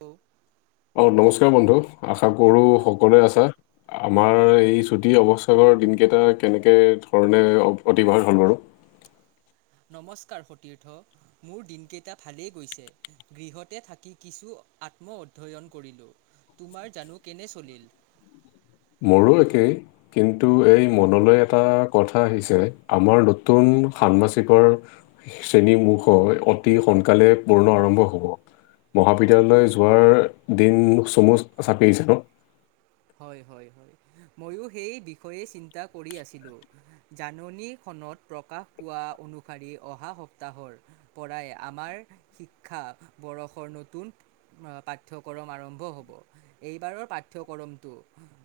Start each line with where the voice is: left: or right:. right: অ
left: অ নমস্কাৰ বন্ধু আশা কৰো সকলোৱে আছা আমাৰ এই ছুটি অৱস্থাকৰ দিনকেইটা কেনেকে ধৰণে অতিবাহাৰ হ'ল বাৰু
right: [unintelligible] নমস্কাৰ সতীৰ্থ মোৰ দিনকেইটা ভালেই গৈছে গৃহতে থাকি কিছু আত্ম অধ্যয়ন কৰিলোঁ তোমাৰ জানো কেনে চলিল
left: [unintelligible] [unintelligible] শ্ৰেণী মুখ অতি সোনকালে পূৰ্ণ আৰম্ভ হব মহাবিদ্যালয়লৈ যোৱাৰ দিন চমু চাপি আহিছে ন
right: ময়ো সেই বিষয়ে চিন্তা কৰি আছিলো জাননী ত প্ৰকাশ পোৱা অনুসৰি অহা সপ্তাহৰ পৰাই আমাৰ শিক্ষা বয়সৰ নতুন আহ পাঠ্যক্ৰম আৰম্ভ হব এইবাৰৰ পাঠ্য়ক্ৰম তো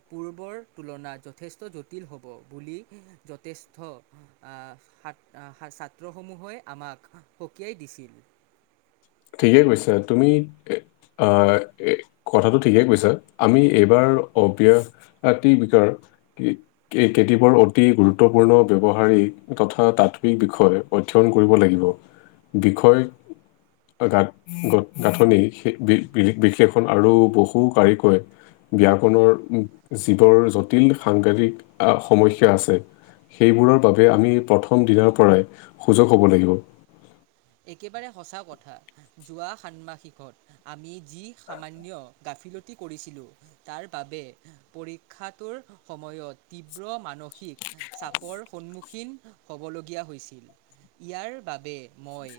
right: পূৰ্বৰ তুলনাত যথেষ্ট জটিল হব বুলি যথেষ্ট আহ ত ছাত্ৰসমূহে আমাক সকীয়াই দিছিল
left: ঠিকে কৈছা তুমি এ অ কথাটো ঠিকে কৈছা আমি এইবাৰ অব্যাসতি বিকাৰ এই কেতিয়াবাৰ অতি গুৰুত্বপূৰ্ণ ব্যৱহাৰিক তথা তাত্বিক বিষয় অধ্যয়ন লাগিব বিষয় গাঁ গ গাঁথনিই সেই বিশ্লেষণ আৰু বহু কাৰিকৈ ব্যয়াকৰণৰ জীৱৰ জটিল সাংঘতিক আহ সমস্যা আছে সেইবোৰৰ বাবে আমি প্ৰথম দিনাৰ পৰাই সজাগ হ'ব লাগিব
right: একেবাৰে সঁচা কথা যোৱা সান্মাসিকত আমি যি সামান্য গা ফিলতি কৰিছিলো তাৰ বাবে পৰীক্ষাটোৰ সময়ত তীব্ৰ মানসিক চাপৰ সন্মুখীন হ'বলগীয়া হৈছিল ইয়াৰ বাবে মই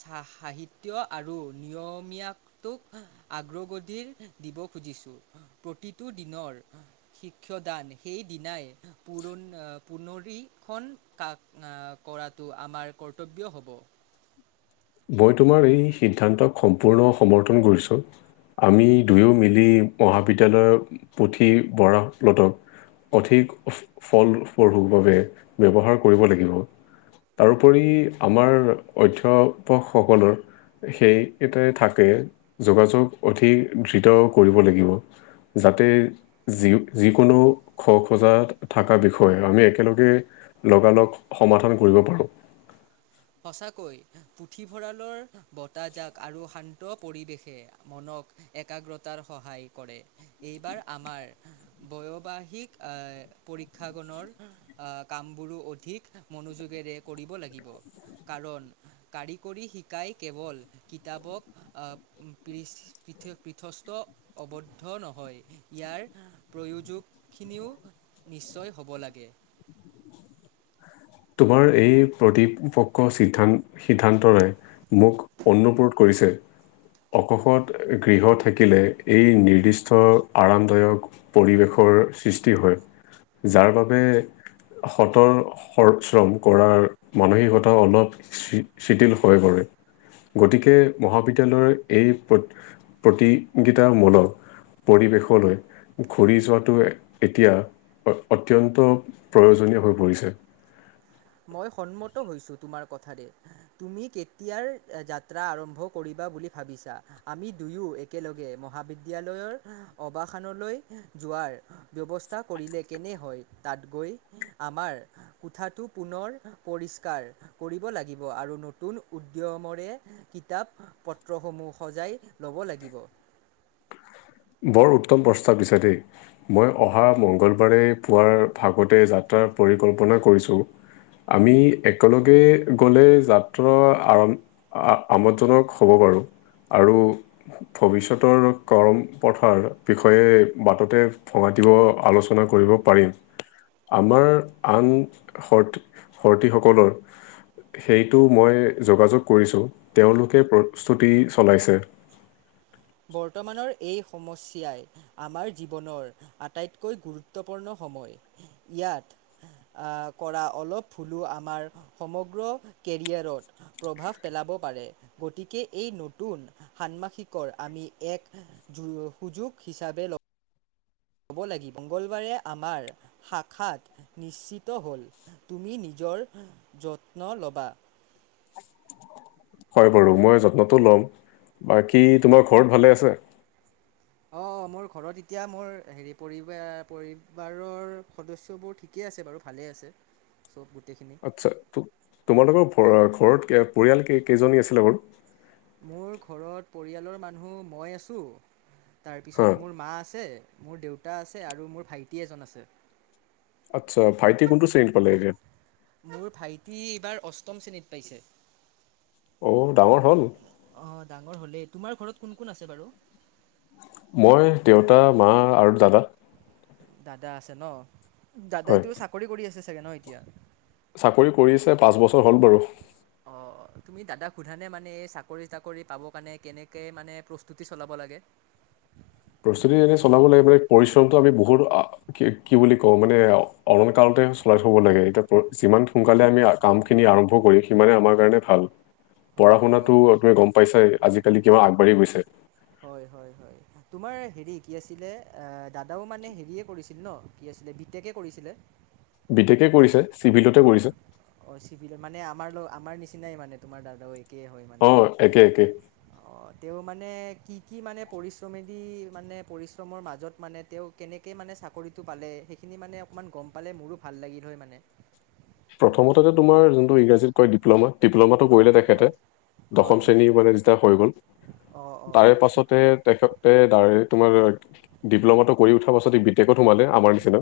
right: সাহিত্য আৰু নিয়মীয়াটোক আগ্ৰগতিৰ দিব খুজিছো প্ৰতিটো দিনৰ শিক্ষদান সেই দিনাই প পুনৰীক্ষণ কা কৰাটো আমাৰ কৰ্তব্য হ'ব
left: মই তোমাৰ এই সিদ্ধান্তক সম্পূৰ্ণ সমৰ্থন কৰিছোঁ। আমি দুয়ো মিলি মহাবিদ্যালয়ৰ পুথি, বৰাম লত অধিক ফল পাব বাবে ব্যৱহাৰ কৰিব লাগিব। তাৰোপৰি আমাৰ অধ্যাপকসকলৰ সেইকেটাই থাকে যোগাযোগ অধিক ধৃত কৰিব লাগিব। যাতে যি যিকোনো খ, খোজা থকা বিষয়ে আমি একেলগে লগালগ সমাধান কৰিব পাৰোঁ।
right: উ সঁচাকৈ পুথিভঁৰালৰ বতাহজাক, আৰু শান্ত পৰিৱেশে মন একাগ্ৰতাৰ সহায় কৰে, এইবাৰ আমাৰ বয়বাহিক আহ পৰীক্ষা গণৰ আহ কাম বোৰো অধিক মনোযোগেৰে কৰিব লাগিব। কাৰণ কাৰিকৰী শিকাই কেৱল কিতাপক আহ পৃথ পৃথস্থ আবদ্ধ নহয় ইয়াৰ প্ৰয়োজক খিনিও নিশ্চয় হ'ব লাগে।
left: তোমাৰ এই প্ৰতিপক্ সিদ্ধান্তৰে মোক অনুপ্ৰট কৰি পিছে অকশত গৃহ থাকিলে এই নিৰ্দিষ্ট আৰামদায়ক পৰিৱেশৰ সৃষ্টি হয়। যাৰ বাবে সত সৰ্পশ্ৰম কৰাৰ মানসিকতা অলপ শিথিল হৈ পৰে। গতিকে মহাবিদ্যালয়ৰ এই প্ৰতিগিতামূলক পৰিৱেশলৈ ঘূৰি যোৱাটো এতিয়া অত্যন্ত প্ৰয়োজনীয় হৈ পৰিছে।
right: মই সন্মত হৈছো তোমাৰ কথাতে, তুমি কেতিয়া যাত্ৰা আৰম্ভ কৰিবা। বুলি ভাবিছা, আমি দুয়ো একেলগে মহাবিদ্যালয়ৰ অৱাসনলৈ য যোৱাৰ ব্যৱস্থা কৰিলে কেনে হয়? তাত গৈ আমাৰ কোঠাটো পুনৰ পৰিষ্কাৰ কৰিব লাগিব। আৰু নতুন উদ্যমৰে কিতাপ পত্ৰসমূহ সজাই ল'ব লাগিব।
left: বৰ উত্তম প্ৰস্তাৱ দিছে দেই, মই অহা মঙগলবাৰে পুৱা ভাগতে যাত্ৰা পৰিকল্পনা কৰিছো! আমি একেলগে গ'লে যাত্ৰা আৰম আ আমোদজনক হ'ব। আৰু ভবিষ্যতৰ ক্ৰম প্ৰথাৰ বিষয়ে বাটতে ভঙা দিব, আলোচনা কৰিব পাৰিম। আমাৰ আন শৰ্ত শৰ্তীসকলৰ সেইটো মই যোগাযোগ কৰিছো, তেওঁলোকে প্ৰস্তুতি চলাইছে।
right: উম' বৰ্তমানৰ এই সমস্যাই আমাৰ জীৱনৰ আটাইতকৈ গুৰুত্বপূৰ্ণ হ ইয়াত আহ কৰা অলপ ভুলো আমাৰ সমগ্ৰ কেৰিয়াৰত প্ৰভাৱ পেলাব পাৰে, গতিকে এই নতুন ষান্মাসিকৰ আমি এক যো সুযোগ হিচাপে ল লাগিব, মঙ্গলবাৰে আমাৰ শাখাত নিশ্চিত হ'ল, তুমি নিজৰ যত্ন ল'বা।
left: হয় বাৰু মই যত্নটো ল'ম, বাকী তোমাৰ ঘৰত ভালে আছে?
right: অ অ মোৰ ঘৰত এতিয়া মোৰ হেৰি পৰিব পৰিবাৰৰ সদস্য বোৰ ঠিকেই আছে বাৰু ভালে আছে চব গোটেইখিনি
left: আচ্ছা, তো তোমালোকৰ ঘৰ ঘৰত পৰিয়াল কেই কেইজনী আছিলে?
right: মোৰ ঘৰত পৰিয়ালৰ মানুহ মই আছো,
left: হা
right: তাৰপিছত মোৰ মা আছে, মোৰ দেউতা আছে, আৰু মোৰ ভাইটি এজন আছে
left: আচ্ছা ভাইটি কোনটো শ্ৰেণীত পালেগে?
right: মোৰ ভাইটি এইবাৰ অষ্টম শ্ৰেণীত পাইছে।
left: অ ডাঙৰ হ'ল।
right: অ', ডাঙৰ হ'লেই তোমাৰ ঘৰত কোন কোন আছে বাৰু?
left: মই দেউতা, মা আৰু দাদা।
right: দাদা আছে ন?
left: হয়
right: দাদাইটো চাকৰি কৰি আছে চাগে ন এতিয়া?
left: চাকৰি কৰিছে পাঁচ বছৰ হ'ল বাৰু।
right: অ'। অ, তুমি দাদাক সোধা নে মানে এই চাকৰি তাকৰি পাব কাৰণে কেনেকে মানে প্ৰস্তুতি চলাব লাগে? উ।
left: প্ৰস্তুতি যেনে চলাব লাগে মানে পৰিশ্ৰমটো আমি বহুত কি বুলি কওঁ মানে অলংকাৰ চলাই থব লাগে। এতিয়া যিমান সোনকালে আমি কাম খিনি আৰম্ভ কৰি সিমানে আমাৰ কাৰণে ভাল।
right: হয় হয়
left: পঢ়া-শুনাতো
right: হয়
left: তুমি গম পাইছাই আজিকালি কিমান আগবাঢ়ি গৈছে।
right: হয়, হয়, হয় তোমাৰ হেৰি কি আছিলে দাদাও মানে হেৰিয়ে কৰিছিল? ছিল ন, কি আছিলে বি টেক এ কৰিছিলে?
left: বি টেক এ কৰিছে। চিভিলতে
right: হয়,
left: কৰিছে
right: অ, চিভিল মানে আমাৰ আমাৰ নিচিনাই মানে তোমাৰ দাদাও। একে হয় মানে
left: অ' একে একে
right: অ তেও মানে তে কি কি মানে পৰিশ্ৰমেদি মানে পৰিশ্ৰমৰ মাজত মানে তেওঁ কেনেকে মানে চাকৰিটো পালে সেইখিনি মানে অকমান গম পালে মোৰো ভাল লাগিল হয় মানে।
left: প্ৰথমতেটো, তোমাৰ যোনটো ইংৰাজীত কয় ডিপ্ল'মা। ডিপ্ল'মাটো
right: হয়
left: কৰিলে
right: হয়
left: তেখেতে
right: হয়
left: দশম
right: হয় হয়
left: শ্ৰেণীৰ মানে যেতিয়া হৈ গ'ল।
right: অঁ অঁ
left: তাৰে
right: অঁ
left: পাছতে তেখেতে ডাইৰেক্ট ডিপ্ল'মাটো কৰি উঠাৰ পাছত বি টেকত সোমালে আমাৰ নিচিনা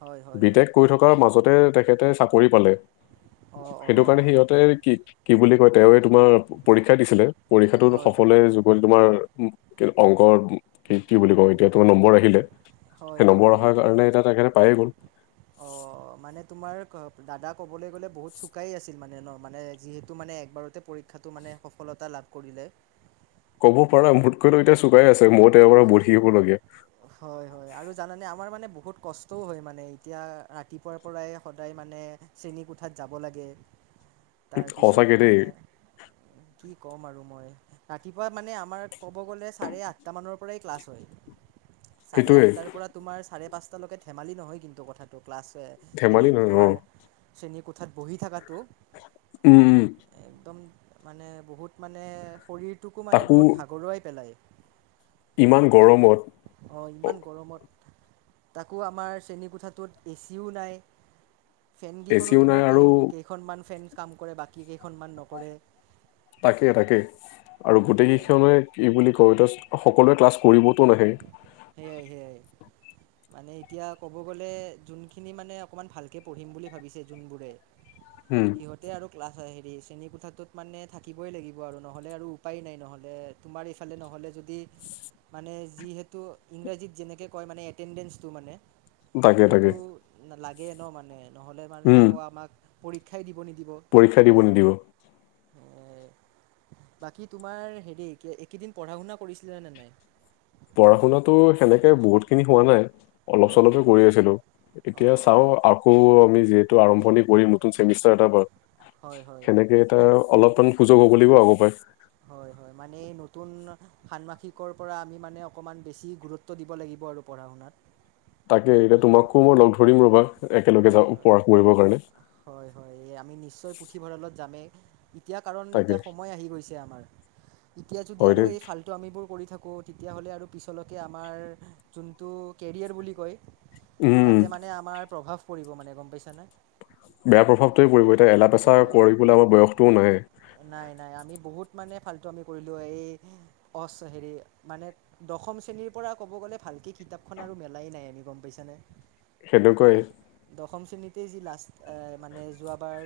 right: হয় হয় হয়
left: বি
right: হয়
left: টেক কৰি থকাৰ মাজতে তেখেতে চাকৰি পালে।
right: অঁ অঁ
left: সেইটো কাৰণে
right: অঁ
left: সিহঁতে কি কি বুলি কয় তেৱে তোমাৰ পৰীক্ষা দিছিলে। পৰীক্ষাটো
right: হয় হয়
left: সফলে যুগল তোমাৰ কি অংকৰ কি কি বুলি কওঁ এতিয়া তোমাৰ নম্বৰ আহিলে।
right: হয়
left: সেই নম্বৰ অহাৰ কাৰণে এতিয়া তেখেতে পায়ে গ'ল।
right: অ', মানে তোমাৰ দাদা ক'বলৈ গ'লে বহুত চোকাই আছিল মানে ন? মানে যিহেতু মানে একবাৰতে পৰক্ষাটো মানে সফলতা লাভ কৰিলে।
left: ক'ব পাৰা মোতকৈতো এতিয়া চোকাই আছে মইত এাৰ পৰা বহিবলগীয়া।
right: হয় হয় আৰু জানানে আমাৰ মানে বহুত কষ্টও হয় মানে। এতিয়া ৰাতিপুৱাৰ পৰাই সদায় মানে শ্ৰেণীকোঠাত যাব লাগে। তাৰপিছত
left: সঁচাকে দেই
right: মানে কি কম আৰু মই ৰাতিপুৱা মানে আমাৰ ক'ব গ'লে চাৰে আঠানৰ পৰাই ক্লাছ হয়। চাৰে আঠ
left: সেইটোৱে
right: তাৰ পৰা আপালোকে ধেমালি নহয় কিন্তু কথাটো ক্লাছ হেৰি
left: ধেমালি নহয় অ
right: তোমাৰ শ্ৰেণীৰ কোঠাত বহি থকাটো।
left: উম, উম।
right: একদম মানে বহুত মানে শৰীৰটোকো মানে
left: তাকো
right: বহুত ভাগৰুৱাই পেলায়।
left: ইমান গৰমত?
right: অ' ইমান গৰমত। তাকো আমাৰ শ্ৰেণীকোঠাটোত এ চিও নাই। ফেন কেইখনো
left: এচিও নাই
right: তোমাৰ
left: আৰু
right: কেই কেইখনমান ফেন কাম কৰে। বাকী কেইখনমান নকৰে।
left: তাকেই তাকে আৰু গোটেই কেইখনে কি বুলি কয় সকলোৱে ক্লাছ কৰিবতো নাহে।
right: সেইয়াই সেয়াই। মানে এতিয়া ক'ব গ'লে যোনখিনি মানে অকমান ভালকে পঢ়িম বুলি ভাবিছে যোনবোৰে
left: উম
right: সিহঁতে আৰু ক্লাছ হেৰি শ্ৰেণী কোঠাটোত মানে থাকিবই লাগিব আৰু নহ'লে আৰু উপায়েই নাই নহ'লে তোমাৰ এইফালে নহয়। হ'লে যদি মানে যিহেতু ইংৰাজীত যেনেকে কৈ মানে এটেটো মানে
left: তাকে তাকে
right: সেইটো মানে নহ'লে মানে
left: উম
right: আকৌ আমাক পৰীক্ষাই দিব নিদিয়ে।
left: পৰীক্ষা দিব নিদিব।
right: বাকী তোমাৰ হেৰি এইকেইদিন পঢ়া-শুনা কৰিছিলে নে নাই?
left: পঢ়া শুনাতো সেনেকে বহুত খিনি হোৱা নাই। অলপ
right: হয়
left: চলপে
right: হয়
left: কৰি আছিলো এতিয়া
right: অঁ
left: চাও
right: অঁ
left: আকৌ আমি যিহেতু আৰম্ভণি কৰিম নতুন চেমিষ্ট- এতাৰ
right: হয় হয়
left: সেনেকে এটা অলপমান সুযোগ হ'ব বুলি পাব পাৰে।
right: হয়। হয় মানে এই নতুন ষান্মাসিকৰ পৰা আমি মানে অকণমান বেছি গুৰুত্ব দিব লাগিব আৰু পঢ়া আনাত
left: তাকে এতিয়া তোমাকো মই লগ ধৰিম ৰবা। একেলগে
right: হয়
left: যাওঁ
right: হয়
left: পঢ়া কৰিবৰ কাৰণে
right: হয় হয়। এই আমি নিশ্চয় পুথিভঁৰালত যামেই। এতিয়া কাৰণ
left: তাকে
right: এতিয়া সময় আহি গৈছে। আমাৰ এতিয়া যদি
left: হয়
right: আৰু
left: দেই
right: এই ফালটো আমিবোৰ কৰি থাকোঁ। তেতিয়াহ'লে আৰু পিছলৈকে আমাৰ যোনটো কেৰিয়াৰ বুলি কয়
left: উম
right: তাতে মানে আমাৰ প্ৰভাৱ পৰিব মানে গম পাইছা নে?
left: বেয়া প্ৰভাৱটোয়ে পৰিব। এতিয়া এলাহ পেচা কৰিবলৈ আমাৰ বয়সটোও নাহে।
right: নাই নাই। আমি বহুত মানে ফাল্্তু আমি কৰিলো এই অ' হেৰি মানে দশম শ্ৰেণীৰ পৰা ক'ব গ'লে ভালকৈ কিতাপখন আৰু মেলাই নাই আমি গম পাইছানে
left: সেইটোকৈ
right: গোটেই যি লাষ্ট মানে যোৱাবাৰ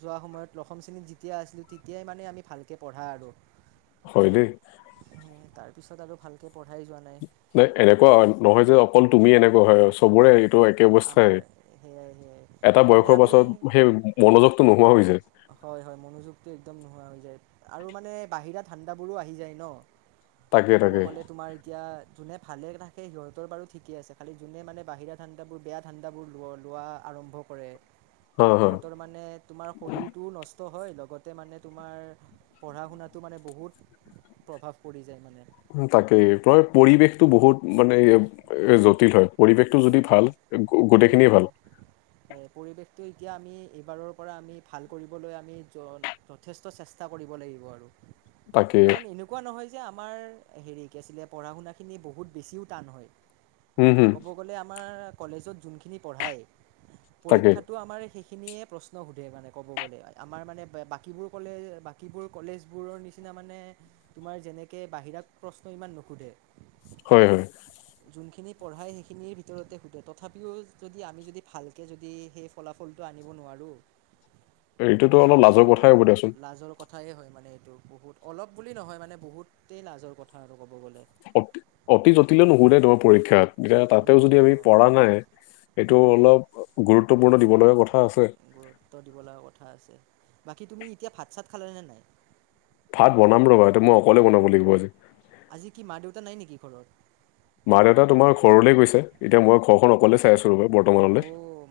right: যোৱা সময়ত দশম শ্ৰেণীত যি তেতিয়া আছিলোঁ তেতিয়াই মানে আমি ভালকৈ পঢ়া আৰু
left: হয় দেই।
right: তাৰপিছত আৰু ভালকৈ পঢ়াই যোৱা
left: নাই এনেকুৱা নহয় যে অকল তুমি এনেকুৱা হয় চবৰে টো একে অৱস্থাই
right: আমাৰ সেয়াই সেয়াই
left: এটা
right: মানে
left: বয়সৰ
right: আমি
left: পাছত সেই মনোযোগটো নোহোৱা হৈ যায়।
right: হয় হয় মনোযোগটো একদম নোহোৱা হৈ যায়। আৰু মানে বাহিৰা ঠাণ্ডাবোৰো আহি যায় ন।
left: তাকে
right: ক'ব
left: তাকে
right: গ'লে তোমাৰ এতিয়া যো ভালে থাকে। সিহঁতৰ বাৰু ঠিক আছে। খালি যোনে মানে বাহিৰত ঠাণ্ডাবোৰ বেয়া ঠাণ্ডাবোৰ ল লোৱা আৰম্ভ কৰে।
left: হা হা
right: সিহঁতৰ মানে তোমাৰ শৰীৰটোও নষ্ট হয় লগতে মানে তোমাৰ পঢ়া শুনাতো মানে বহুত প্ৰভাৱ পৰিছ-
left: তাকেই প্ৰ পৰিৱেশতটো বহুত মানে এ জটিল হয়। পৰিৱেশটো যদি
right: জটিল
left: ভাল গো-
right: হে
left: গোটেইখিনিয়ে
right: হে
left: ভাল
right: পৰিৱেশটো তেতিয়া আমি এইবাৰৰ পৰা আমি ভাল কৰিবলৈ আমি যথেষ্ট চেষ্টা কৰিব লাগিব আৰু।
left: তাকে
right: কাৰণ এনেকুৱা নহয় যে আমাৰ হেৰি কি আছিলে পঢ়া শুনাখিনি বহুত বেছিও টান হয়।
left: হম হম
right: ক'ব গ'লে আমাৰ কলেজত যোনখিনি পঢ়ায়
left: তাকে
right: পৰীক্ষাতো আমাৰ সেইখি- খিনিয়ে প্ৰশ্ন সোধে মানে ক'ব গ'লে আমাৰ মানে বাকীবোৰ কলেজ বাকীবোৰ কলেজবোৰৰ নিচিনা মানে তোমাৰ যেনেকে বাহিৰাক প্ৰশ্ন ইমান নোশুধে।
left: হয় হয়।
right: যোনখিনি পঢ়াই শেষ খিনিৰ ভিতৰতে শুধে তথাপিও যদি আমি যদি ভালকে যদি সেই ফলাফলটো আনিব নোৱাৰো।
left: এইটোতো
right: তে
left: অলপ
right: মানে
left: লাজৰ
right: আমাৰ
left: কথাই হ'ব দিয়াচোন
right: লাজৰ কথাই হয় মানে। এইটো বহুত অলপ বুলি নহয় মানে বহুতেই লাজৰ কথা আৰু ক'ব গ'লে।
left: অ অতি জটিল নুশুধে ধৰ তোমাৰ পৰীক্ষাত এতিয়া তাতেও যদি
right: নুসোধে
left: আমি
right: অঁ
left: পঢ়া নাই এইটো
right: সেয়াই
left: অলপ গুৰুত্বপূৰ্ণ দিব লগা কথা আছে।
right: শুনিবলগীয়া কথা আছে। বাকী তুমি এতিয়া ভাত চাত খালে নে নাই?
left: ভাত বনাম ৰ'বা এটো মই অকলে বনাব লাগিব আজি।
right: আজি কি মা দেউতা নাই নেকি ঘৰত?
left: মা দেউতা তোমাৰ ঘৰলৈ গৈছে এতিয়া মই ঘৰখন অকলে চাই আছোঁ।
right: অ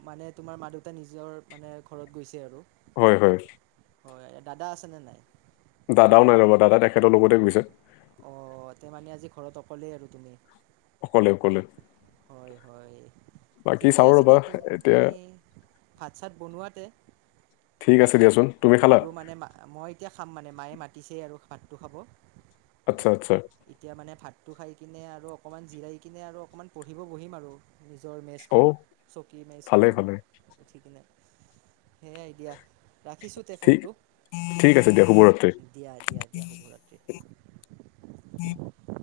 right: মানে তোমাৰ মা দেউতা নিজৰ মানে ঘৰত গৈছে আৰু।
left: হয় হয়
right: হয় দাদা আছে নে নাই?
left: দাদাও নাই ৰবা দাদা তেখেতৰ লগতে গৈছে।
right: অ তে মানে আজি ঘৰত অকলেই আৰু তুমি।
left: অকলে অকলে
right: হয় হয়।
left: বাকী
right: ঠিকেই
left: চাওঁ
right: আছিল
left: ৰ'বা
right: দে তো
left: এতিয়া
right: এই ভাত চাত বনোৱাতে
left: ঠিক আছে দিয়াচোন তুমি খালা
right: মোৰো মানে মই এতিয়া খাম মানে মায়ে মাতিছেই আৰু ভাতটো খাব।
left: আচ্ছা আচ্ছা
right: এতিয়া মানে ভাতটো খাই কিনে আৰু অকণমান জিৰাই কিনে আৰু অকণমান পঢ়িব বহিম আৰু। নিজৰ
left: অ
right: মেজখনত চকী
left: ভালে
right: মেজখনত
left: ভালে
right: উঠি কিনে। সেইয়াই দিয়া। ৰাখিছোঁ তে
left: ঠিক
right: ফোনটো
left: ঠিক আছে দিয়া শুভৰাত্ৰি
right: দিয়া দিয়া দিয়া শুভৰাত্ৰি।